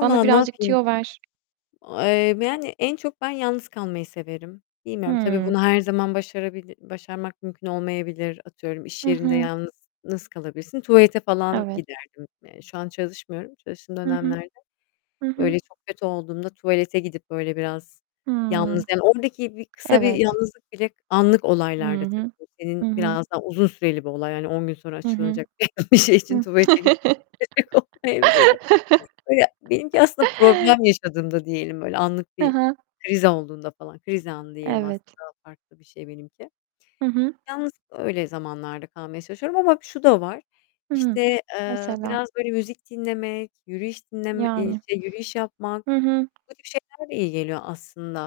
Bana ne birazcık yapayım? tüyo ver. A emm, yani en çok ben yalnız kalmayı severim. Bilmiyorum tabii, Hıı. bunu her zaman başarabil başarmak mümkün olmayabilir. Atıyorum, iş Hı yerinde hı. yalnız nasıl kalabilirsin. Tuvalete falan Evet. giderdim, yani şu an çalışmıyorum, çalıştığım Hı hı. dönemlerde. Hı hı. Öyle çok kötü olduğumda tuvalete gidip, böyle, biraz yalnız, Hıı! yani, oradaki bir kısa bir Evet. yalnızlık bile Anlık Hı olaylarda tabii, hı. bu Hı senin hı. biraz daha uzun süreli bir olay yani 10 gün sonra Hı hı. açıklanacak bir şey için Hıh! tuvalete gitmeye gerek olmayabilir de. Böyle, benimki aslında problem yaşadığımda diyelim, böyle, anlık Hı bir hı. kriz olduğunda falan, kriz anı diyelim aslında Evet! daha farklı bir şey benimki. Hı hı. Yalnız öyle zamanlarda kalmaya çalışıyorum ama şu da var. Hıı. İşte, ııı, Mesela. biraz, böyle, müzik dinlemek, yürüyüş dinleme eee, Yani. şey, yürüyüş yapmak, Hı hı. bu tip şeyler de iyi geliyor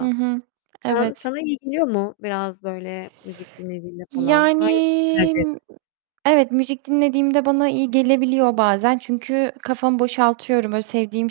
Hı hı, [unintelligible] evet. Sana iyi geliyor mu biraz, böyle, müzik dinlediğinde falan? Yani Hangisini tercih m ı eder evet, müzik dinlediğimde bana iyi gelebiliyor bazen çünkü kafamı boşaltıyorum. Böyle, sevdiğim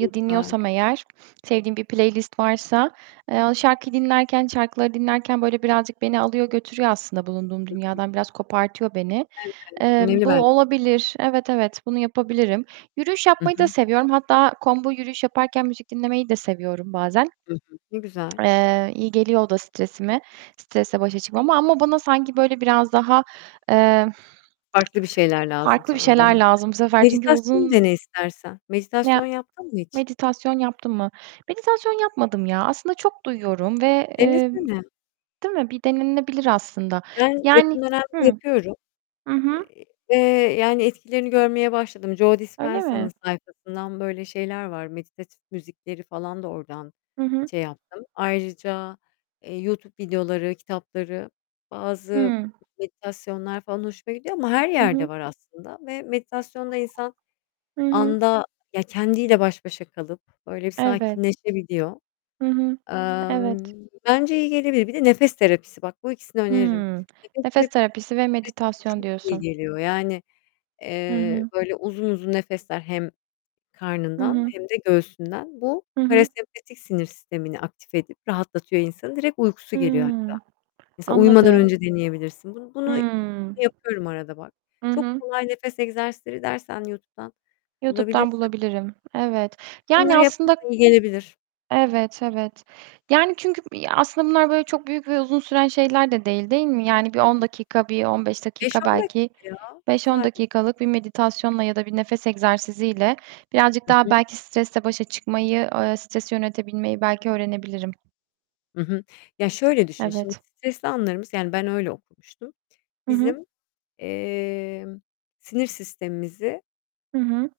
Ne güzel! dinliyorsam eğer, sevdiğim bir playlist varsa, eee, o şarkıyı dinlerken, şarkıları dinlerken, böyle, birazcık beni alıyor götürüyor aslında bulunduğum Hı hı. dünyadan biraz kopartıyor beni. Evet. Emm, Önemli bu ben olabilir. Evet, evet. Bunu yapabilirim. Yürüyüş Hı yapmayı da hı. seviyorum hatta combo, yürüyüş yaparken müzik dinlemeyi de seviyorum bazen. Hı hı. Ne güzel! Eee, iyi geliyor o da stresime, stresle başa çıkmama ama bana sanki, böyle, biraz daha, eee, Farklı bir şeyler lazım farklı bir sana da. şeyler lazım bu Bak sefer çünkü meditasyonu uzun dene istersen. Ya Meditasyon yaptın mı hiç? Meditasyon yaptım mı? Meditasyon yapmadım ya! Aslında çok duyuyorum ve, emm Denesene! Değil mi, bir denenebilir aslında. Ben Yani yakın dönemde Hıı! yapıyorum. Hı E hı. e i eee, yani, etkilerini görmeye başladım. Joe Öyle mi? Dispenza'nın sayfasından böyle şeyler var, meditatif müzikleri falan da oradan Hı hı. şey yaptım. Ayrıca, eee, YouTube videoları, kitapları, bazı Hıı. meditasyonlar falan hoşuma gidiyor. Ama her Hı yerde hı. var aslında ve meditasyonda insan Hı hı. anda, ya kendiyle baş başa kalıp, böyle, bir Evet. sakinleşebiliyor. Hı hı. Emm, Evet. bence iyi gelebilir. Bir de nefes terapisi, bak bu ikisini öneririm. Hıı! Nefes Nefes te terapisi ve [unintelligible] meditasyon çok iyi diyorsun. geliyor. Yani, Hı eee, hı. böyle, uzun uzun nefesler hem Hı karnından hı. hem de göğsünden. Bu Hı hı. parasempatik sinir sistemini aktif edip rahatlatıyor insanı. Direkt uykusu geliyor hatta. Hıı. Mesela uyumadan Anladım. önce deneyebilirsin. Bun bunu Hıı. yapıyorum arada bak. I Çok hı. kolay nefes egzersizleri dersen YouTube'dan YouTube'dan bulabilirsin. bulabilirim. Evet. Bunları Yani aslında yaparsan iyi gelebilir. Evet, evet. Yani, çünkü, ya aslında bunlar, böyle, çok büyük ve uzun süren şeyler de değil, değil mi? Yani bir Hı 10 hı. dakika, bir 15 Beş dakika, on dakika belki ya! 5-10 Sadece. dakikalık bir meditasyonla ya da bir nefes egzersiziyle birazcık I daha hı. belki stresle başa çıkmayı, eee, stresi yönetebilmeyi belki öğrenebilirim. I hı. Ya, şöyle düşün, şimdi Evet. stresli anlarımız Yani ben öyle okumuştum. Hı hı. Bizim, emm, sinir sistemimizi Hı hı.